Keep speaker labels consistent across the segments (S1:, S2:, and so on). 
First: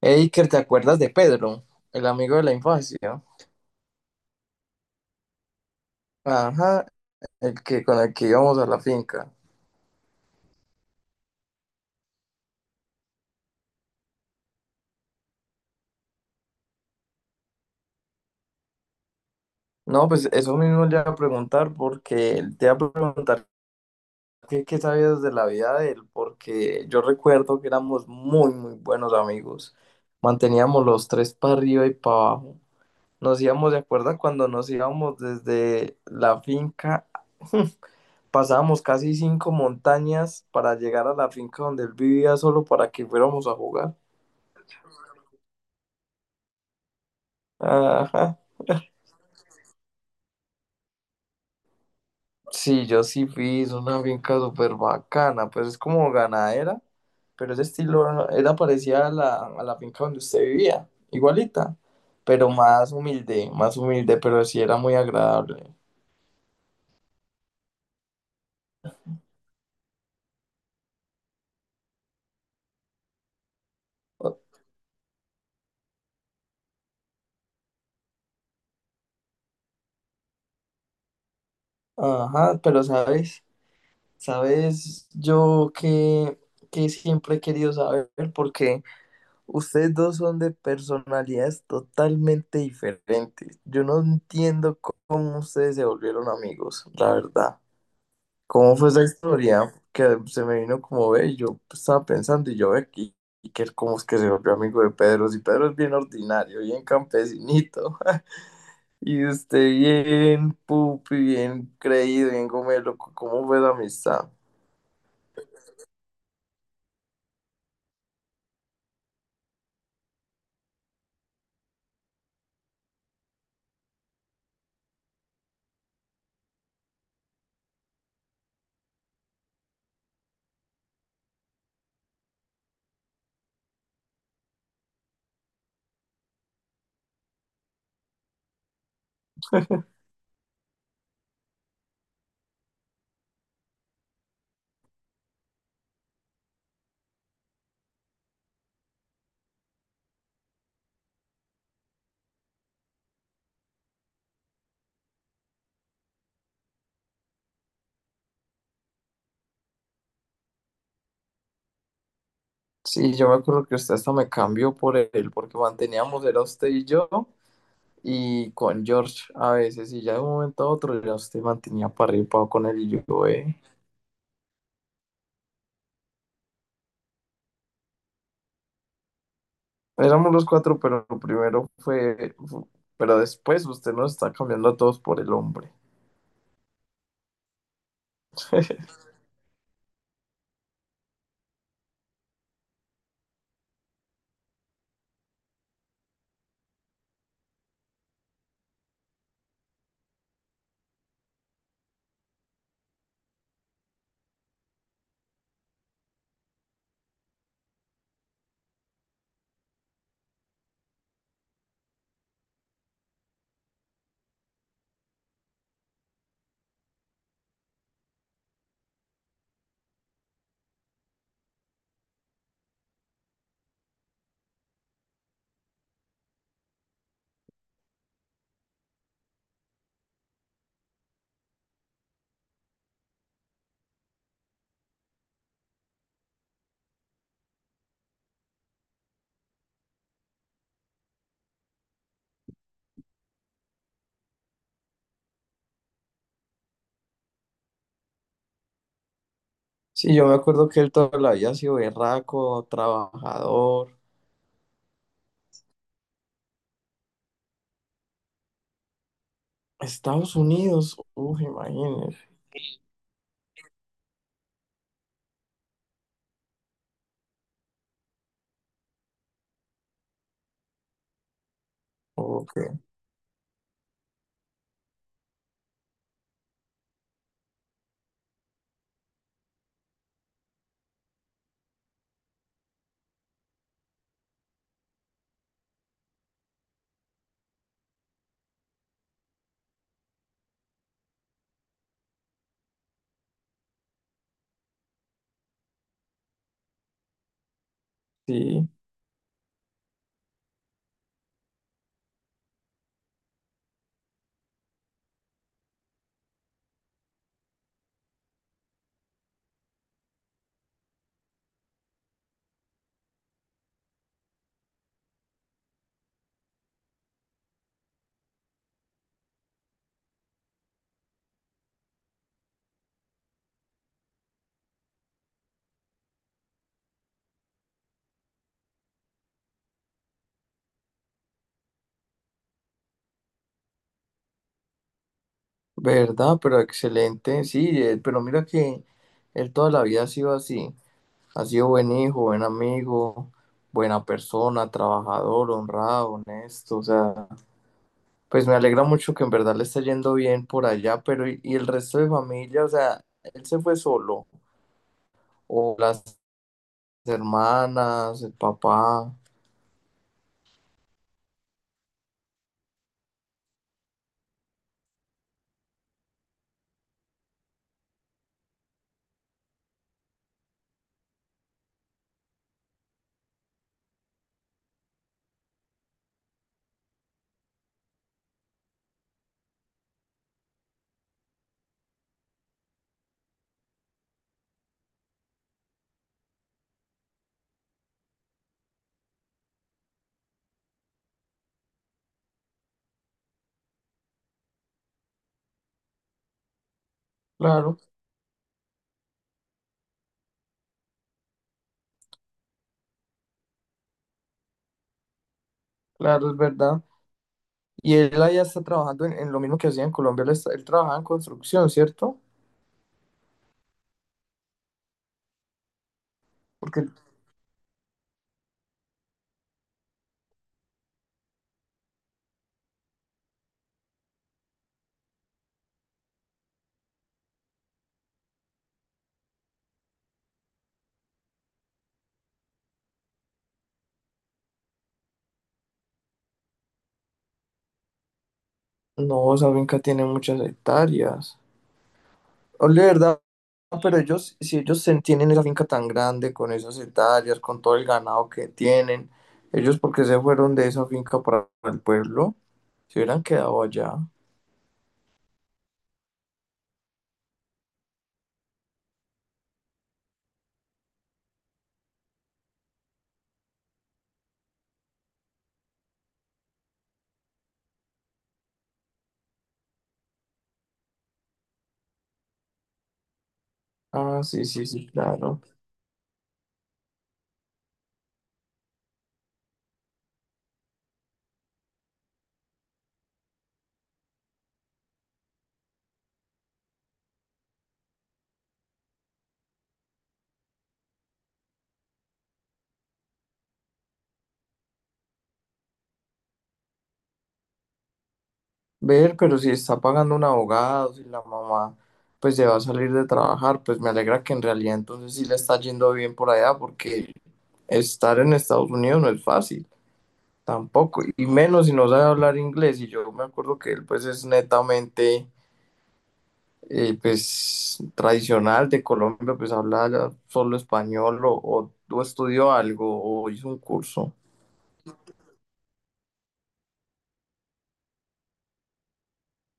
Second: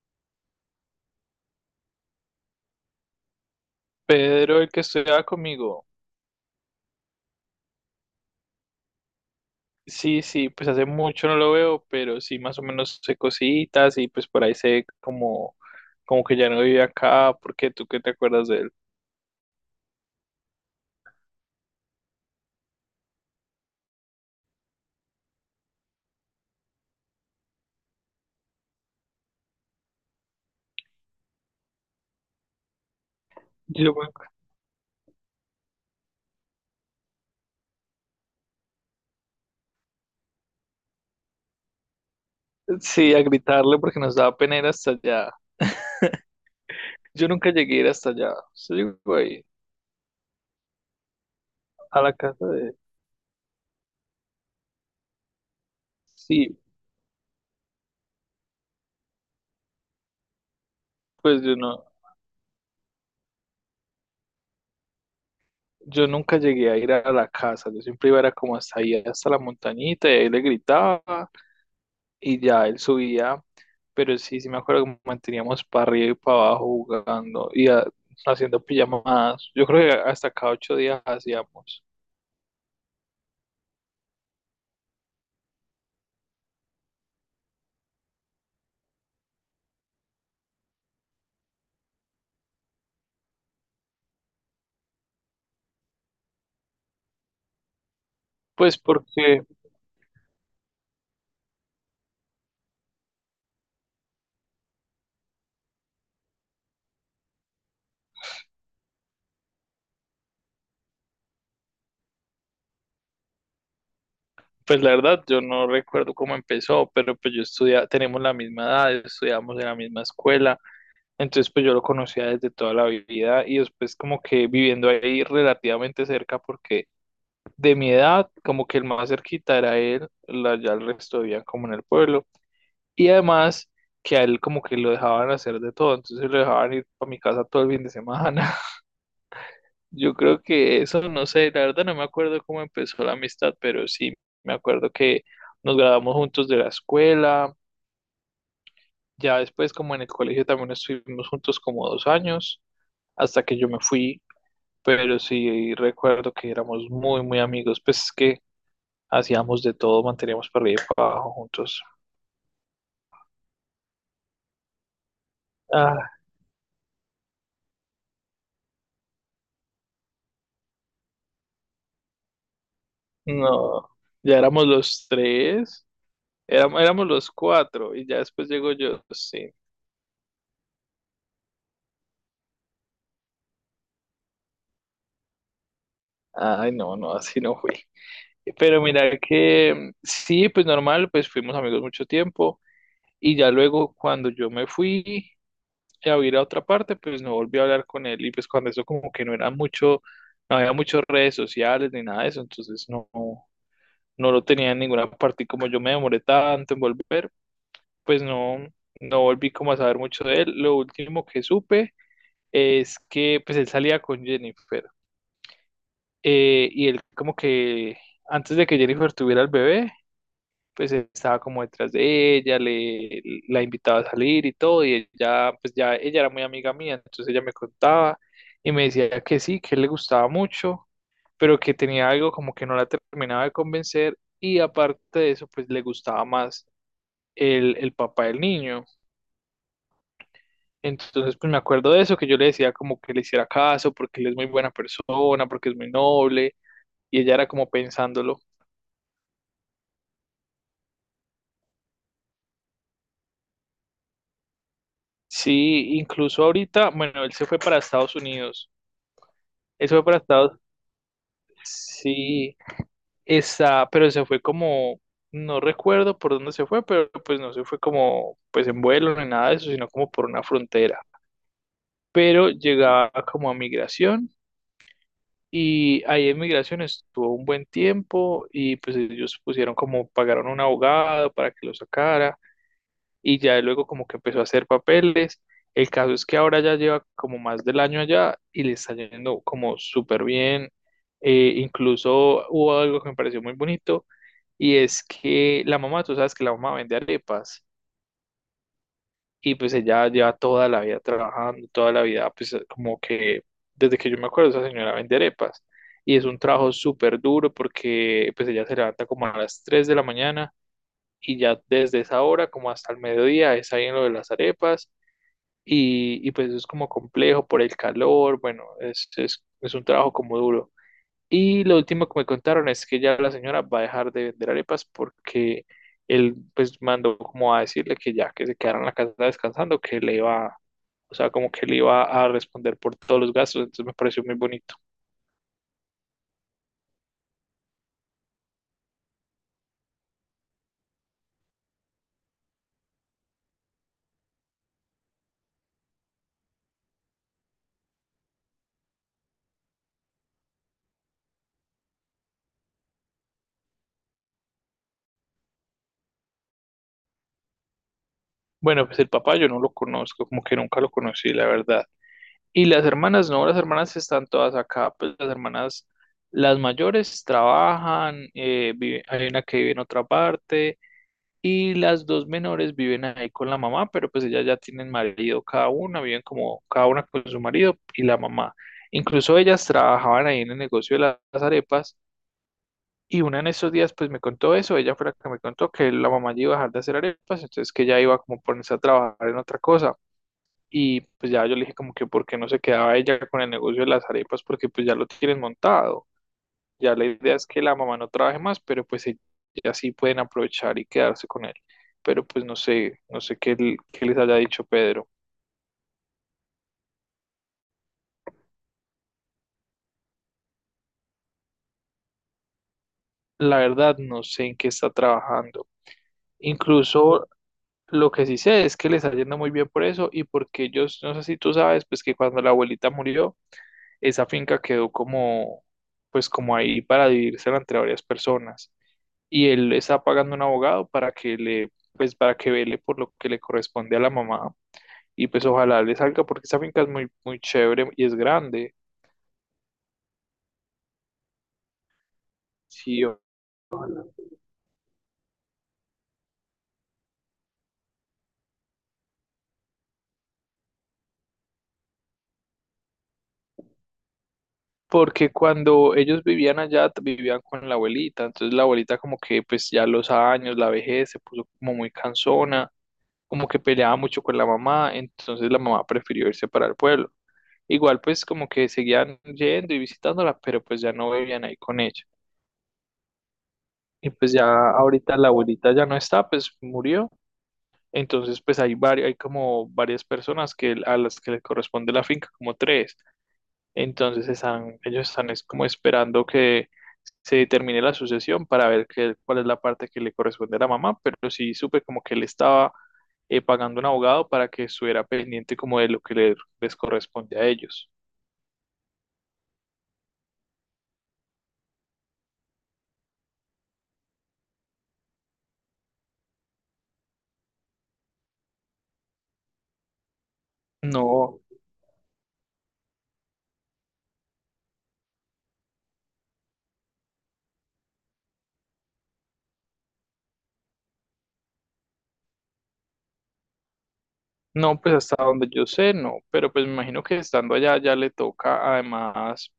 S1: Eiker, ¿te acuerdas de Pedro, el amigo de la infancia?
S2: Pedro, el que estudiaba conmigo.
S1: Ajá, el que con el que íbamos a la finca.
S2: Sí, sí, pues hace mucho no lo veo, pero sí más o menos sé cositas y pues por ahí sé como, como que ya no vive acá, porque tú qué te acuerdas de él.
S1: No, pues eso mismo le iba a preguntar porque él te iba a preguntar qué sabías de la vida de él, porque yo recuerdo que éramos muy, muy buenos amigos. Manteníamos los tres para arriba y para abajo. Nos íbamos, ¿de
S2: Yo, me
S1: acuerdo? Cuando nos íbamos desde la finca, pasábamos casi cinco montañas para llegar a la finca donde él vivía solo
S2: ac-
S1: para que
S2: sí, a
S1: fuéramos a
S2: gritarle
S1: jugar.
S2: porque nos daba pena ir hasta allá. Yo nunca llegué a ir hasta allá.
S1: Ajá.
S2: Yo llegó ahí, a la casa de...
S1: Sí, yo sí fui, es una finca súper bacana, pues es como
S2: Sí,
S1: ganadera, pero ese estilo no, era parecida a la finca donde usted vivía,
S2: pues yo
S1: igualita,
S2: no,
S1: pero más humilde, pero sí era muy agradable.
S2: yo nunca llegué a ir a la casa, yo siempre iba era como hasta ahí, hasta la montañita, y ahí le gritaba y ya él subía. Pero
S1: O-
S2: sí, sí me acuerdo que manteníamos para arriba y para abajo jugando haciendo pijamadas. Yo creo que hasta cada 8 días hacíamos.
S1: Ajá, pero sabes, sabes, yo que siempre he querido saber, porque ustedes dos son de personalidades totalmente diferentes. Yo no entiendo cómo ustedes se volvieron amigos, la verdad. ¿Cómo
S2: Pues
S1: fue esa
S2: porque,
S1: historia? Que se me vino como ve, yo estaba pensando y yo ve aquí, y que cómo es que se volvió amigo de Pedro, si Pedro es bien ordinario, bien campesinito, y usted bien pupi, bien creído, bien gomelo, ¿cómo fue la amistad?
S2: pues la verdad, yo no recuerdo cómo empezó, pero pues yo estudia, tenemos la misma edad, estudiamos en la misma escuela, entonces pues yo lo conocía desde toda la vida y después como que viviendo ahí relativamente cerca porque de mi edad, como que el más cerquita era él, la, ya el resto vivían como en el pueblo. Y además que a él como que lo dejaban hacer de todo, entonces lo dejaban ir a mi casa todo el fin de semana. Yo creo que eso, no sé, la verdad no me acuerdo cómo empezó la amistad, pero sí me acuerdo que nos graduamos juntos de la escuela, ya después como en el colegio también estuvimos juntos como 2 años, hasta que yo me fui, pero sí recuerdo que éramos muy, muy amigos, pues es que hacíamos de todo, manteníamos para arriba y para abajo juntos.
S1: Sí, yo me acuerdo que usted hasta me cambió por él, porque
S2: Ah,
S1: manteníamos, era usted y yo, y con George a veces, y ya de un momento a otro ya usted mantenía para arriba con él y yo, ve.
S2: no, ya éramos los tres. Éramos los cuatro y ya después llego yo, sí.
S1: Éramos los cuatro, pero primero pero después usted nos está cambiando a todos por el hombre.
S2: Ay, no, no, así no fui. Pero mira que sí, pues normal, pues fuimos amigos mucho tiempo y ya luego cuando yo me fui a ir a otra parte, pues no volví a hablar con él y pues cuando eso como que no era mucho, no había muchas redes sociales ni nada de eso, entonces no, no lo tenía en ninguna parte y como yo me demoré tanto en volver, pues no, no volví como a saber mucho de él. Lo último que supe es que pues él salía con Jennifer. Y él como que antes de que Jennifer tuviera el bebé, pues estaba como detrás de ella, le, la invitaba a salir y todo, y ella, pues ya ella era muy amiga mía, entonces ella me contaba y me decía que sí, que le gustaba mucho, pero que tenía algo como que no la terminaba de convencer y aparte de eso, pues le gustaba más el papá del niño. Entonces, pues me acuerdo de eso, que yo le decía como que le hiciera caso, porque él es muy buena persona, porque es muy noble, y ella era como pensándolo.
S1: Sí, yo me acuerdo que él toda la vida ha sido berraco, trabajador.
S2: Sí, incluso ahorita, bueno, él se fue para Estados Unidos. Él se fue para
S1: Estados
S2: Estados.
S1: Unidos, uff, imagínese.
S2: Sí, está, pero se fue como, no recuerdo por dónde se fue, pero pues no se fue como, pues en vuelo ni nada de eso, sino como por una frontera. Pero
S1: Ok,
S2: llegaba como a migración y ahí en migración estuvo un buen tiempo y pues ellos pusieron como, pagaron un abogado para que lo sacara. Y ya luego como que empezó a hacer papeles. El caso es que ahora ya lleva como más del año allá y le está yendo como súper bien. Incluso hubo algo que me pareció muy bonito y es que la mamá, tú sabes que la mamá vende arepas
S1: sí,
S2: y pues ella lleva toda la vida trabajando, toda la vida, pues como que desde que yo me acuerdo esa señora vende arepas y es un trabajo súper duro porque pues ella se levanta como a las 3 de la mañana y ya desde esa hora como hasta el mediodía es ahí en lo de las arepas y pues es como complejo por el calor, bueno, es un trabajo como duro. Y lo último que me contaron es que ya la señora va a dejar de vender arepas porque él pues mandó como a decirle que ya que se quedara en la casa descansando, que le iba, o sea, como que le iba a responder por todos los gastos, entonces me pareció muy bonito.
S1: verdad, pero excelente. Sí, pero mira que él toda la vida ha sido así. Ha sido buen hijo, buen amigo, buena persona, trabajador, honrado, honesto. O sea. Pues me alegra mucho que en verdad le esté yendo bien por allá, pero y el resto de familia? O sea, él se fue solo, o las hermanas, el
S2: Bueno, pues el
S1: papá.
S2: papá yo no lo conozco, como que nunca lo conocí, la verdad. Y las hermanas, no, las hermanas están todas acá, pues las hermanas, las mayores trabajan, vive- hay una que vive en otra parte y las dos menores viven ahí con la mamá, pero pues ellas ya tienen marido cada una, viven como cada una con su marido y la mamá. Incluso ellas trabajaban ahí en el negocio de la- las arepas y una en esos días pues me contó eso, ella fue la que me contó que la mamá ya iba a dejar de hacer arepas, entonces que ella iba como a ponerse a trabajar en otra cosa. Y pues ya yo le dije como que por qué no se quedaba ella con el negocio de las arepas, porque pues ya lo tienen montado. Ya la idea es que la
S1: Claro,
S2: mamá no trabaje más, pero pues ella así pueden aprovechar y quedarse con él. Pero pues no sé, no sé qué, l- qué les haya dicho Pedro.
S1: claro, es verdad. Y él allá está trabajando en lo mismo que hacía en Colombia, él, él trabajaba en construcción, ¿cierto?
S2: La verdad no sé en qué está trabajando.
S1: Porque
S2: Incluso lo que sí sé es que le está yendo muy bien por eso y porque ellos, no sé si tú sabes, pues que cuando la abuelita murió, esa finca quedó como, pues como ahí para dividirse entre varias personas. Y él está pagando un abogado para que le, pues para que vele por lo que le corresponde a la mamá y pues ojalá le salga porque esa finca es muy, muy chévere y es grande,
S1: no, esa finca tiene muchas hectáreas. Ole,
S2: sí,
S1: ¿verdad?
S2: o-
S1: Pero ellos, si tienen esa finca tan grande, con esas hectáreas, con todo el ganado que tienen, ellos porque se fueron de esa finca para el pueblo. Se hubieran quedado allá.
S2: porque cuando ellos vivían allá t- vivían con la abuelita, entonces la abuelita como que pues ya los años, la vejez se puso como muy cansona, como que peleaba mucho con la mamá, entonces la mamá prefirió irse para el pueblo. Igual pues como que seguían yendo y visitándola, pero pues ya no vivían ahí con ella. Y
S1: Ah,
S2: pues
S1: sí,
S2: ya
S1: sí, sí,
S2: ahorita la
S1: claro.
S2: abuelita ya no está, pues murió. Entonces, pues hay varios, hay como varias personas que a las que le corresponde la finca, como tres. Entonces están, ellos están es como esperando que se determine la sucesión para ver qué- cuál es la parte que le corresponde a la mamá. Pero sí supe como que él estaba pagando un abogado para que estuviera pendiente como de lo que le- les corresponde a ellos.
S1: Ver, pero si está pagando un abogado, si la mamá pues se va a salir de trabajar, pues me alegra que en realidad entonces sí le está yendo bien por allá, porque estar en Estados Unidos no es fácil, tampoco, y
S2: No,
S1: menos si no sabe hablar inglés. Y yo me acuerdo que él pues es netamente pues tradicional de Colombia, pues habla ya solo español o estudió algo o hizo un curso.
S2: no, pues hasta donde yo sé, no. Pero pues me imagino que estando allá ya le toca además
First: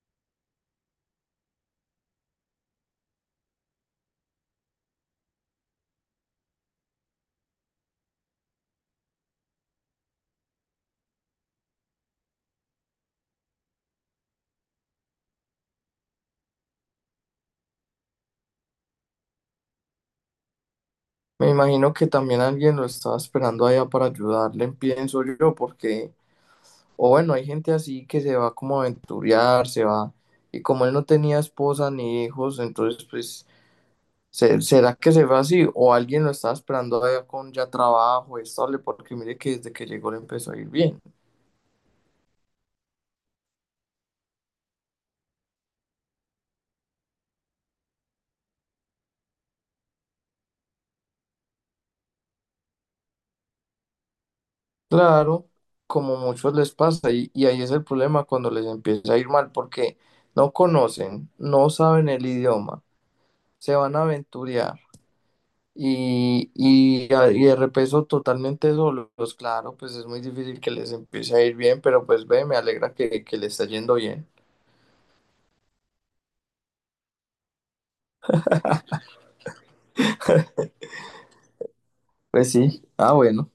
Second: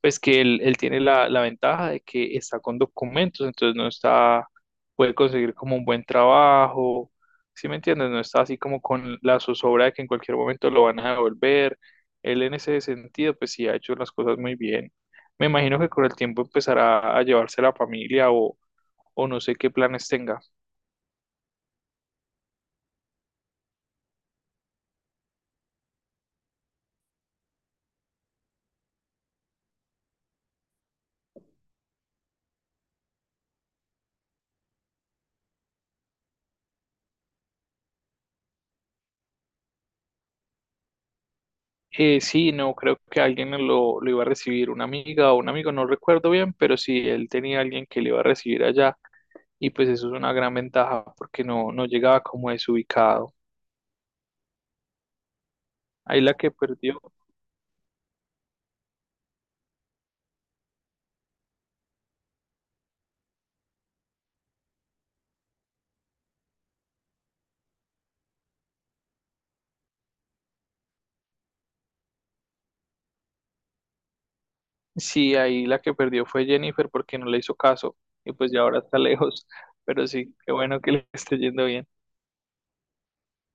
S2: pues que él tiene la, la ventaja de que está con documentos, entonces no está, puede conseguir como un buen trabajo, ¿sí me entiendes? No está así como con la zozobra de que en cualquier momento lo van a devolver. Él en ese sentido, pues sí ha hecho las cosas muy bien. Me imagino que con el tiempo empezará a llevarse la familia o no sé qué planes tenga.
S1: Me imagino que también alguien lo estaba esperando allá para ayudarle, pienso yo, porque, o bueno, hay gente así que se va como a aventurear, se va, y como él no tenía esposa ni hijos, entonces pues, ¿será que se va así? O alguien lo estaba esperando allá con ya trabajo estable, porque mire que desde que llegó le empezó a ir bien.
S2: Sí, no, creo que alguien lo iba a recibir, una amiga o un amigo, no recuerdo bien, pero sí, él tenía alguien que le iba a recibir allá y pues eso es una gran ventaja porque no, no llegaba como desubicado.
S1: Claro, como
S2: Ahí la que
S1: muchos les
S2: perdió,
S1: pasa, y ahí es el problema cuando les empieza a ir mal, porque no conocen, no saben el idioma, se van a aventurear Y de repeso totalmente solos, claro, pues es muy difícil que les empiece a ir bien, pero pues ve, me alegra que le está yendo bien.
S2: sí, ahí la que perdió fue Jennifer porque no le hizo caso y pues ya ahora está lejos, pero sí, qué bueno que le esté yendo bien.
S1: Pues sí, ah, bueno.